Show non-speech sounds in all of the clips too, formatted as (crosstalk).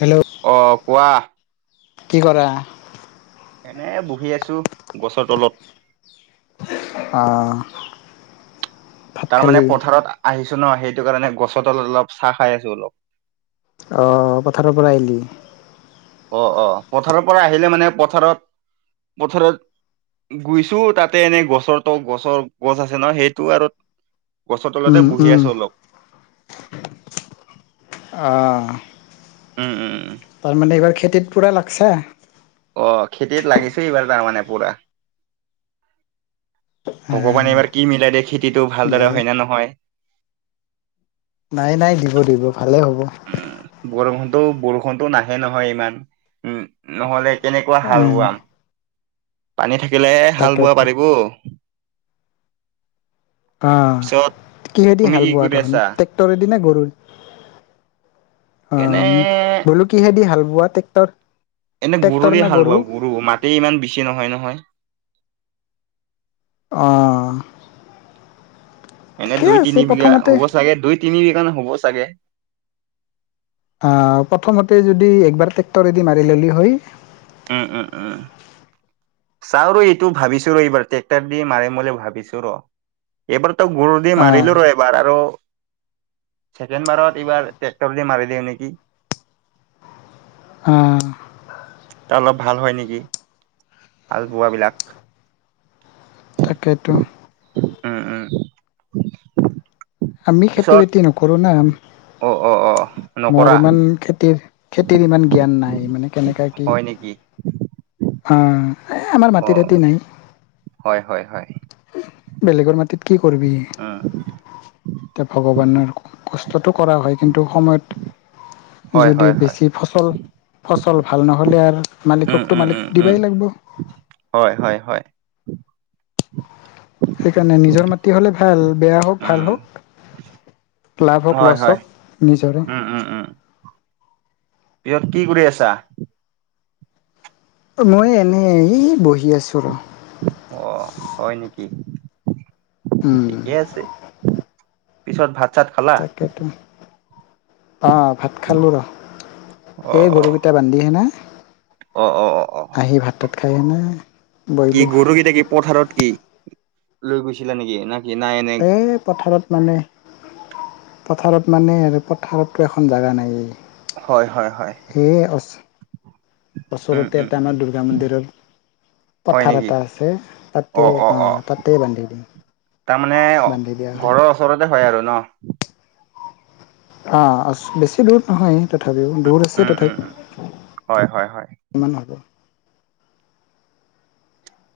Hello অ, কোৱা কি কৰা? এনে বহি আছো গছৰ তলত আহ, তাৰমানে পথাৰত আহিছো ন সেইটো কাৰণে গছৰ তলত অলপ চাহ খাই আছো অলপ অহ, পথাৰৰ পৰা আহিলি অ, অ, পথাৰৰ পৰা আহিলে মানে পথাৰত পথাৰত গুইছো তাতে এনেই গছৰ তো গছৰ গছ আছে ন সেইটো আৰু গছৰ তলতে উম বহি উম আছো অলপ। আহঁ। উম, উম। উম। তেট পোৰা লাগছে অ, খেতিত লাগিছে এইবাৰ তাৰমানে পোৰা। ভগৱানে এইবাৰ কি মিলাই দিয়ে খেতিটো দে ভালদৰে হয় নে নহয়? নাই নাই দিব দিব ভালে হ'ব। তো বৰষুণটো নাহে নহয় ইমান, উম নহ'লে কেনেকুৱা হাল উম বোৱাম। পানী থাকিলে হাল বোৱা তাকেতো পাৰিব। আহ, পিছত কিহেদি তুমি হাল কি বোৱা কৰি তখন আছা? ট্ৰেক্টৰে দি না গৰু? অ, এনে বোলো কিহেদি হাল বোৱা ট্ৰেক্টৰ এনে ট্ৰেক্টৰ গৰুৰে নে হাল বোৱাও গৰু মাটি ইমান বেছি নহয় নহয়। অহ। এনে দুই তিন বিঘা হ'ব চাগে, দুই তিন বিঘা হ'ব চাগে। অ প্ৰথমতে যদি একবাৰ ট্ৰেক্টৰেদি মাৰি ললি হয় উম, উম, উম। চাও ৰ এইটো ভাবিছো ৰ এইবাৰ ট্ৰেক্টাৰ দি মাৰিম বুলি ভাবিছো ৰ এইবাৰ ত গৰু দি অ' মাৰিলোঁ ৰ এবাৰ আৰু ছেকেণ্ডবাৰত এইবাৰ ট্ৰেক্টৰ দি মাৰি দিওঁ নেকি? হাঁ। তাত অলপ ভাল হয় নেকি? হাল বোৱাবিলাক। তাকেটো। উম, উম। আমি খেতি পিছত বাতি নকৰোঁ না অ অ অ নকৰা মোৰ ইমান খেতিৰ খেতিৰ ইমান জ্ঞান নাই মানে কেনেকা কি- হয় নেকি? আহ এহ আমাৰ অ মাটিত ৰাতি নাই হয় হয় হয় বেলেগৰ মাটিত কি কৰিবি! উম এতিয়া ভগৱানৰ কষ্টটো, কৰা হয় কিন্তু সময়ত হয় যদি হয় হয় বেছি ফচল ফচল ভাল নহলে আৰু উম মালিককতো উম মালিকক উম উম দিবাই লাগিব। হয়, হয়, হয়। সেইকাৰণে নিজৰ মাটি হলে ভাল বেয়া হওক ভাল উম। হওক। লাভ হওক হয় লছ হয়। হওক নিজৰে। পিয়ত কি কৰি আছা? অ', মই এনেই হেই বহি আছোঁ ৰ। কি? উম। পিছত ভাত চাত খালা? তাকেতো অ', ভাত খালোঁ ৰ অ এই গৰু কেইটা বান্ধি কেণে অ', অ', অ', অ'। খায় কেনে কি গৰু কেইট কি পথাৰত কি, লৈ গৈছিলা নেকি ন এই পথাৰত মানে পথাৰত মানে আৰু পথাৰতো এখন জেগা নাইয়ে। হয়, হয়। হয়। এ আচ উম ওচৰতে উম এটা উম। আমাৰ দুৰ্গা মন্দিৰও হয় পথাৰ নেকি? এটা আছে তাতে, অ', তাতে বান্ধি দিম। তাৰমানে বান্ধি দিয়া হয় ঘৰৰ ওচৰতে হয় আৰু ন? অ উচ্, বেছি দূৰত নহয়। তথাপিও দূৰ আছে উম উম উম। হয় হয় হয়। তথাবেও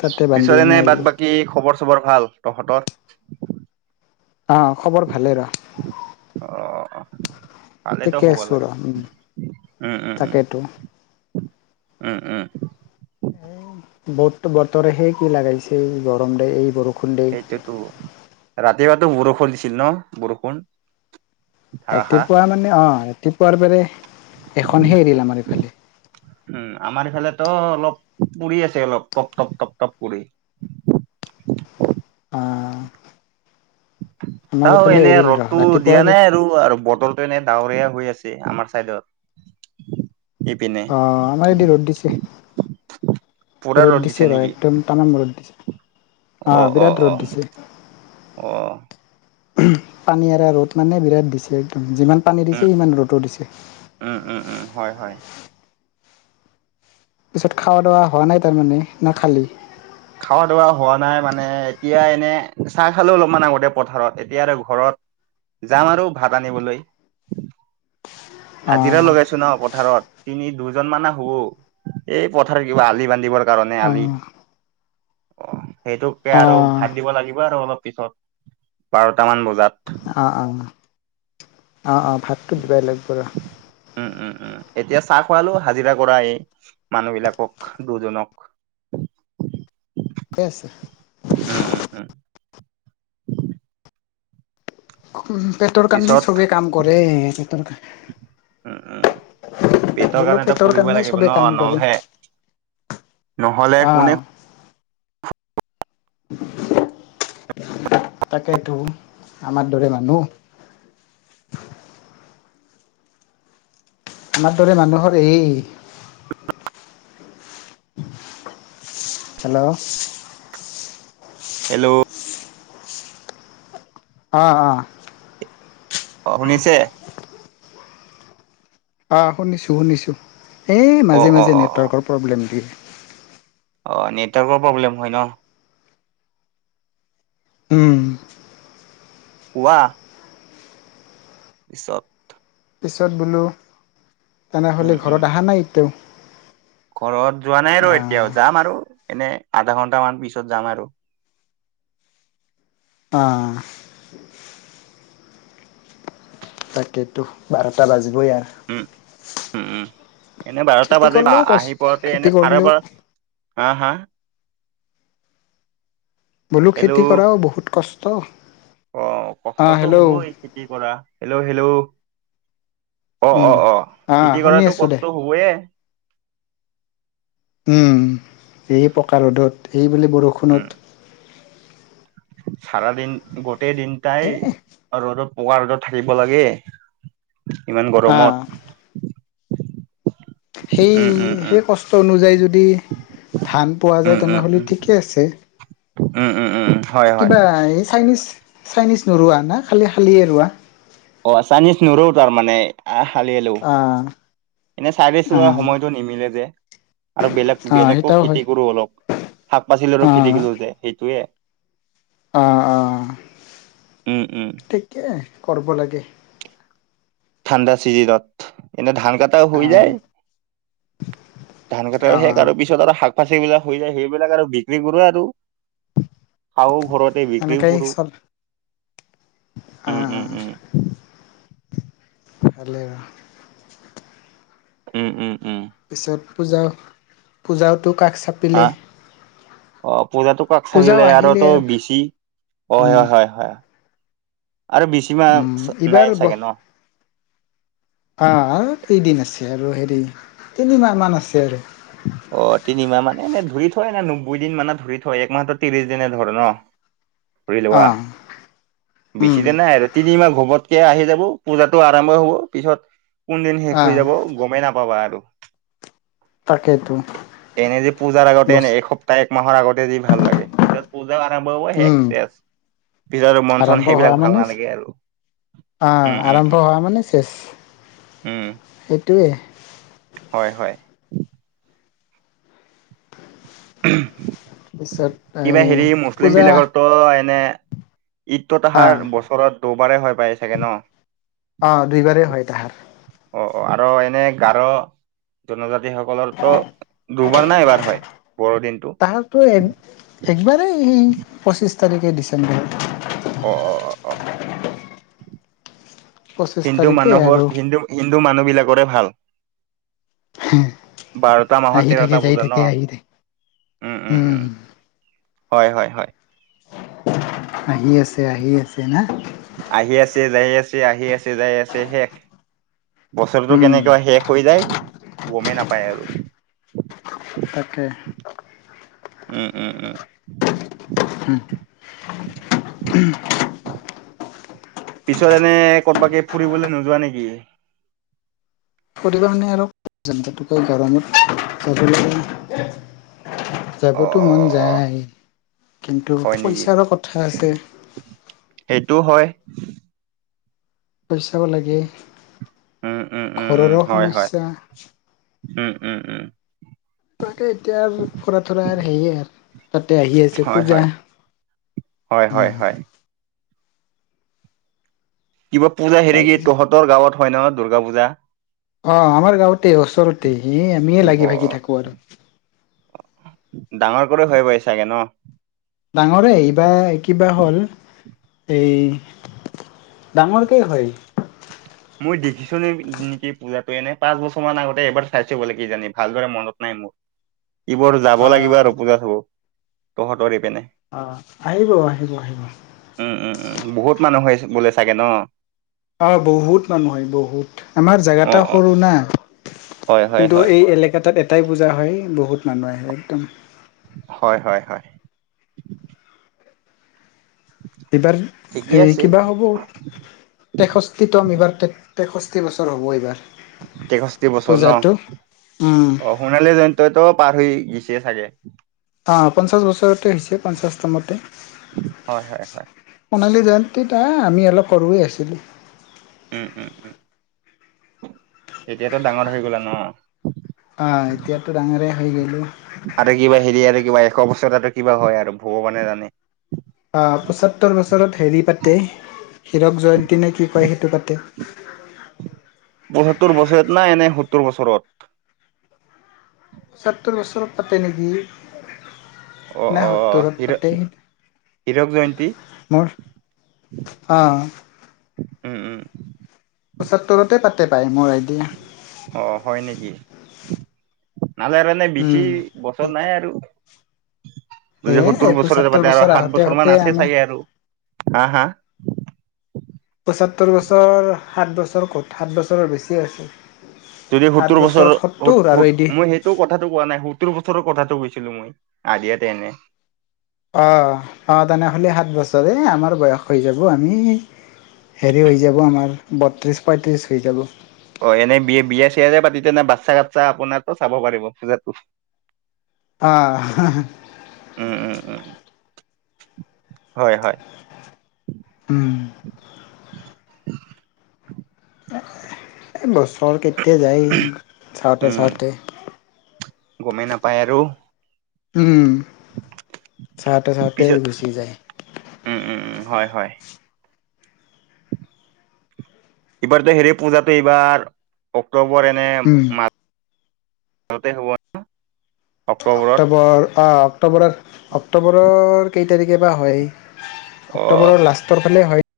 তাতে বান্ধি পিছত এনে বাদ আহিলো বাকী খবৰ চবৰ ভাল তহঁতৰ? অ', খবৰ ভালেই ৰ। কালেতো ঠিকে হ'ব আছো ৰ লাগে। উম উম, উম, উম। তাকেতো উম, উম। উম। ব বতৰে হে কি লগাগাইছে এই গৰম দিয়ে এই বৰক সেইটোতো ৰাতিপুৱাতো বৰষুণ দিছিল ন, বৰষুণ? ধাৰাসাৰ ৰাতিপুৱা মানে অ', ৰাতিপুৱাৰ এখনহে এৰিল আমাৰ ইফালে। ত অলপ পৰি আছে অলপ টপ টপ টপ টপ পৰি। অহ। তও এনে ৰ'দতটো ৰাতিপুৱা দিয়া নাই অ আৰু আৰু বতৰটো এনে ডাৱৰীয়া হৈ আছে আমাৰ চাইডত। ইপিনে আহ আমাৰ এই দি ৰ'দ দিছে। ৰ'দ দিছে ৰ', একদম তামাম ৰ'দ দিছে। অ অঁ, অ বিৰাট অ ৰ'দ দিছে। অ পানী এৰা ৰ'দ মানে বিৰাট দিছে একদম। যিমান পানী দিছে উম সিমান ৰ'দো দিছে। উম উম উম হয় হয় পিছত খোৱা দোৱা হোৱা নাই তাৰমানে? না খালি খোৱা দোৱা হোৱা নাই মানে এতিয়া এনে চাহ খালে অলপমান আগতে পথাৰত এতিয়া আৰু ঘৰত যাম আৰু ভাত আনিবলৈ। অ হাজিৰা লগাইছো ন পথাৰত। তিনি দুজনমানানে শু, এই পথাৰ কিবা আলি বান্ধিবৰ কাৰণে অ আলি। (unintelligible) সেইটোকে অ আৰু ভাত দিব লাগিব আৰু অলপ পিছত, বাৰটামান বজাত। অঁ, অঁ। অঁ, অঁ, ভাতটো দিবাই লাগিব ৰ। উম উম উম, এতিয়া চাহ খোৱালো হাজিৰা কৰা এই মানুহ বিলাকক, দুজনক। (inaudible) উম উম উম (inaudible) উ পেটৰ কানি পিছত চবেই কাম কৰে পেটৰ ক বেটৰ কাৰণ তো পুৰিবই লাগিব কৰে নলহে নহ'লে অ কোনে (inaudible) তাকেইতো আমাৰ দৰে মানুহ। আমাৰ দৰে মানুহৰ এই। হেল্ল'? হেল্ল'? অঁ, অঁ। অঁ, শুনিছে? আহ শুনিছো শুনিছো, এই অ মাজে অ মাজে অ অ নেটৱৰ্কৰ প্ৰব্লেম দিয়ে। অ' নেটৱৰ্কৰ প্ৰব্লেম হয় ন? উম ৱাহ। বিচত। পিছত বোলো, উম তেনেহলে উম ঘৰত অহা নাই এতিও। ঘৰত যোৱা নাই ৰ এতিয়াও যাম আৰু, এনে আধা ঘন্টামান পিছত যাম আৰু। অ'। তাকেইতো বাৰটা বাজিবই উম আৰু। উম উম এনে বাৰটা খেতি বাজি কৰিলেও আহি কষ্ট পোৱাতে খেতি এনে চাৰে কৰিলেও বাৰ হা হা বোলো খেতি হেল্ল' কৰাও বহুত কষ্ট। অ' অঁ কষ্টতটো হেল্ল' হবই খেতি কৰা, হেল্ল' হেল্ল' অ' উম অ'অ' অঁ খেতি শুনি কৰাটো আছোঁ দে কষ্ট হবয়ে। এই পকা ৰ'দত এইবুলি বৰষুণত। চাৰ দিন গোটেই এ দিনটাই ৰ'দত পকা ৰ'দত থাকিব লাগে। ইমান অঁ গৰমত। সেই উম উম উম সেই কষ্ট অনুযায়ী যদি ধান পোৱা উম যায় উম তেনেহ'লে উম ঠিকেই আছে। উম উম উম হয় হয় কিবা এই চাইনিজ, চাইনিজ নৰুোৱাা না খালি খালিয়ে ৰোৱা। অ' চাইনিজ নুৰো তাৰমানে আহ হালি আলো অ'। এনে চাৰশ ৰকা সময়তো নিমিলে যে, আৰু বেলেগ আহ বেলেগো সেইটাও হয় খেতি কৰো অলপ। শাক পাচলি আৰু খেতি কলো যে সেইটোয়ে। অ' অ' উম উম ঠিকেই কৰিব লাগে। ঠাণ্ডা চিজনত, এনে ধান কটা হৈ আহ যায় ধান কটা শেষ আহ আৰু পিছত আৰু শ পাচে ই বিলাক হৈ যায় সেইবিলাক আৰু বিক্ৰী কৰো আৰু। খাওঁ ঘৰতে বিক্ৰীও এনেকেই কৰোঁ। চল আহ। (inaudible) উম উম উম। পিছত পূজা- পূজাওতো কাষ হা চাপিলেই। অ' পূজাটো কাষ চাপিলে আৰু তো বিচি, অ' হয় উম হয় হয়। আৰু উম বিছিমাহ নাই চাগে ন? আ হা কেইদিন আছে আৰু হেৰি তিনি মাহ মান আছে আৰু। অ' তিনিমাহ মানে এনে ধৰি থয় নে নব্বৈ দিন মানে ধৰি থয় একমাহতো ত্ৰিশ দিনে ধৰ ন। ধৰি লোৱা আহ উম বেছি দিন নাই আৰু তিনি মাহ ঘোবত আহি যাব পূজাতটো আৰম্ভ হব পিছত, কোন দিন শেষ আহ হৈ যাব গমেই নাপ কবা আৰু। তাকেইতো এনে যে পূজাৰ আগতে বছ এনে এসপ্তাহ এক মাহৰ আগতে যি ভাল লাগে পিছত পূ জা আৰম্ভ হৈ উম শেষ চেষ। পিছত মন চন আৰম্ভ হোৱা সেইবিলাক ভাল মানে নালাগে আৰু। উম অ', উম উম আৰম্ভ হোৱা মানে চেছ। উম এইটোৱে। হয়, হয়। (unintelligible) পিছত কিবা এই হেৰি মুছলিম পূজা বিলাকৰ তো এনে ঈদ ত তাহাৰ অ', বছৰত দবাৰে হৈ পায় চাগে ন। অ' দুইবাৰেই হয় তাহাৰ। অ' অ'আৰু এনে গাৰো জনজাতি। সকলো ত দুবাৰ না এবাৰ হয় বৰো দিনটো? তাহাৰতো এ একবাৰেই সেই পঁচিছ তাৰিখে ডিচেম্বৰৰ। অ' অ' অ' অ'। পঁচিছ হিন্দু তাৰিখে মানুহৰ আৰু হিন্দু মানুহবিলাকৰে ভাল। বাৰটা আহি মাহত থাকে তেৰটা যাই পুজা থাকে ন! আহি থাকে উম। হয়, হয়, হয়। আহি আছে আহি আছে না? আহি আছে, যাই আছে, আহি আছে, যাই আছে, শেষ। বছৰটো উম কেনেকুৱা শেষ হৈ যায়, গমেই নাপায় আৰু। তাকে। উম, উম, উম। হম। পিছত এনে কৰবাকে ফুৰিবলৈ নোযোৱা নেকি? ফুৰিব মানে আৰু (unintelligible) যাম (unintelligible) গৰমত (unintelligible) অ যাবতো অ মন অ অ যায়। কিন্তু হয় নেকি পইচাৰো কথা আছে। সেইটো হয়। পইচাও লাগে, উম উম উম উম ঘৰৰো হয় হয় সমস্যা। উম, উম, উম। তাকে এতিয়া ফুৰা থৰা হেৰি আৰু তাতে আহি আছে হয় পূজা। হয় হয় হয় উম। হয় কিবা পূজা হেৰি কি তাৰপিছত তহঁতৰ গাঁৱত হয় নহ, দুৰ্গা পূজা? অ', আমাৰ গাঁওতে ওচৰতে হে আমিয়ে অ অ লাগি-ভাগি থাকোঁ আৰু। ডাঙৰ কৰি হয় (unintelligible) চাগে ন! ডাঙৰে এই বা কিবা হ'ল, এই ডাঙৰ কেই হয়। মই দেখিছো নে নেকি পূজাটো এনে পাঁচ বছৰ মান আগতে এবাৰ চাইছো বলে কিজানি ভালদৰে মনত নাই। (unintelligible) এই বোৰ যাব লাগিব আহ আৰু পূজা চাব তহঁতৰে পিনে। অ আহিব আহিব আহিব উম, উম, উম, বহুত মানুহ হৈ বোলে চাগে ন? অ', বহুত মানুহ হয় বহুত। আমাৰ জোগাটা অ', সৰু অ', না! হয়, হয়, কিন্তু হয়, এই এলেকাতাত এটাই পূজা হয় বহুত মানুহ আহে একদম। হয়, হয়, হয়। এইবাৰ ঠিকে এই আছে কিবা হ'ব, তেষষ্ঠিতম এইবাৰ তে তেষষ্ঠি বছৰ হ'ব এইবাৰ। তেষষ্ঠি বছৰ ন! পূজাটো উম অ', সোণালী জয়ন্তইতো পাৰ হৈ গ (unintelligible) চাগে। অঁ, পঞ্চাছ বছৰতে হৈছে পঞ্চাছতমতে। হয় হয় হয়। সোণালী জয়ন্তীত আমি অলপ সৰুৱে আছিলোঁ। উম, উম, উম, এতিয়াতো ডাঙৰ হৈ গ'লা ন? অ এতিয়াতো ডাঙৰে হৈ গলো। ভবিষ্যতটো অৱস্থা টো কিবা হয় আৰু ভগৱানে জানে। পঁচত্তৰ বছৰত হেৰি পাতে হিৰক জয়ন্তী নে কি কয় সেইটো পাতে। পচত্তৰ বছৰত ন পসত্তৰ বছৰত সত্তৰ বছৰ পাতে নেকি? অ', নাই অ', (unintelligible) হীৰ পাতে। হীৰক জয়ন্তী? মোৰ অঁ। উম, উম। পঁচাত্তৰতে পাতে পায় মোৰ আইডিয়া। অঁ, হয় নেকি? (unintelligible) বেছি উম। বছৰ নাই আৰু। যদি সত্তৰ এ বছৰৰে পঁচত্তৰ পাতে আৰু সাত আহোতে বছৰ মান আহোতে আছে আমি চাগে আৰু। হা- হা। পচত্তৰ বছৰ সাত বছৰ ক'ত সাত বছৰৰ বেছি আছে। যদি সত্তৰ বছৰ আৰু এদি মই সেইটো কথাতটো কোৱা নাই সত্তৰ বছৰ কথাটো কৈছিলো মই আদিয়াতে এনে অ' অ' তেনেহ'লে সাত বছৰে আমাৰ বয়স হৈ যাব আমি হেৰি হৈ যাব আমাৰ বত্ৰিছ পঁয়ত্ৰিছ হৈ যাব। অ' এনেই বিয় বিয়া চিয়া পাতি তেনে বাচ্ছা বাচ্ছা আপোনাক চাব পাৰিব। পূজাতটো আহ। উম উম উম হয় হয়। উম (unintelligible) এই বছৰ কেইটা যায় চাওঁতে উম চাওঁতে। গমেই নাপায় আৰু উম। চাওঁতে চাওঁতে পিছত গুচি যায়। উম উম উম হয় হয় এইবাৰতো হেৰি পূজাতটো এইবাৰ অক্টোবৰ এনে উম মা ততে হ'ব। অক্টোবৰত অক্টোবৰ অ' অক্টোবৰৰ অক্টোবৰৰ কেই তাৰিখে বা হয়? অ অক্টোবৰৰ লাষ্টৰ ফালে হয়।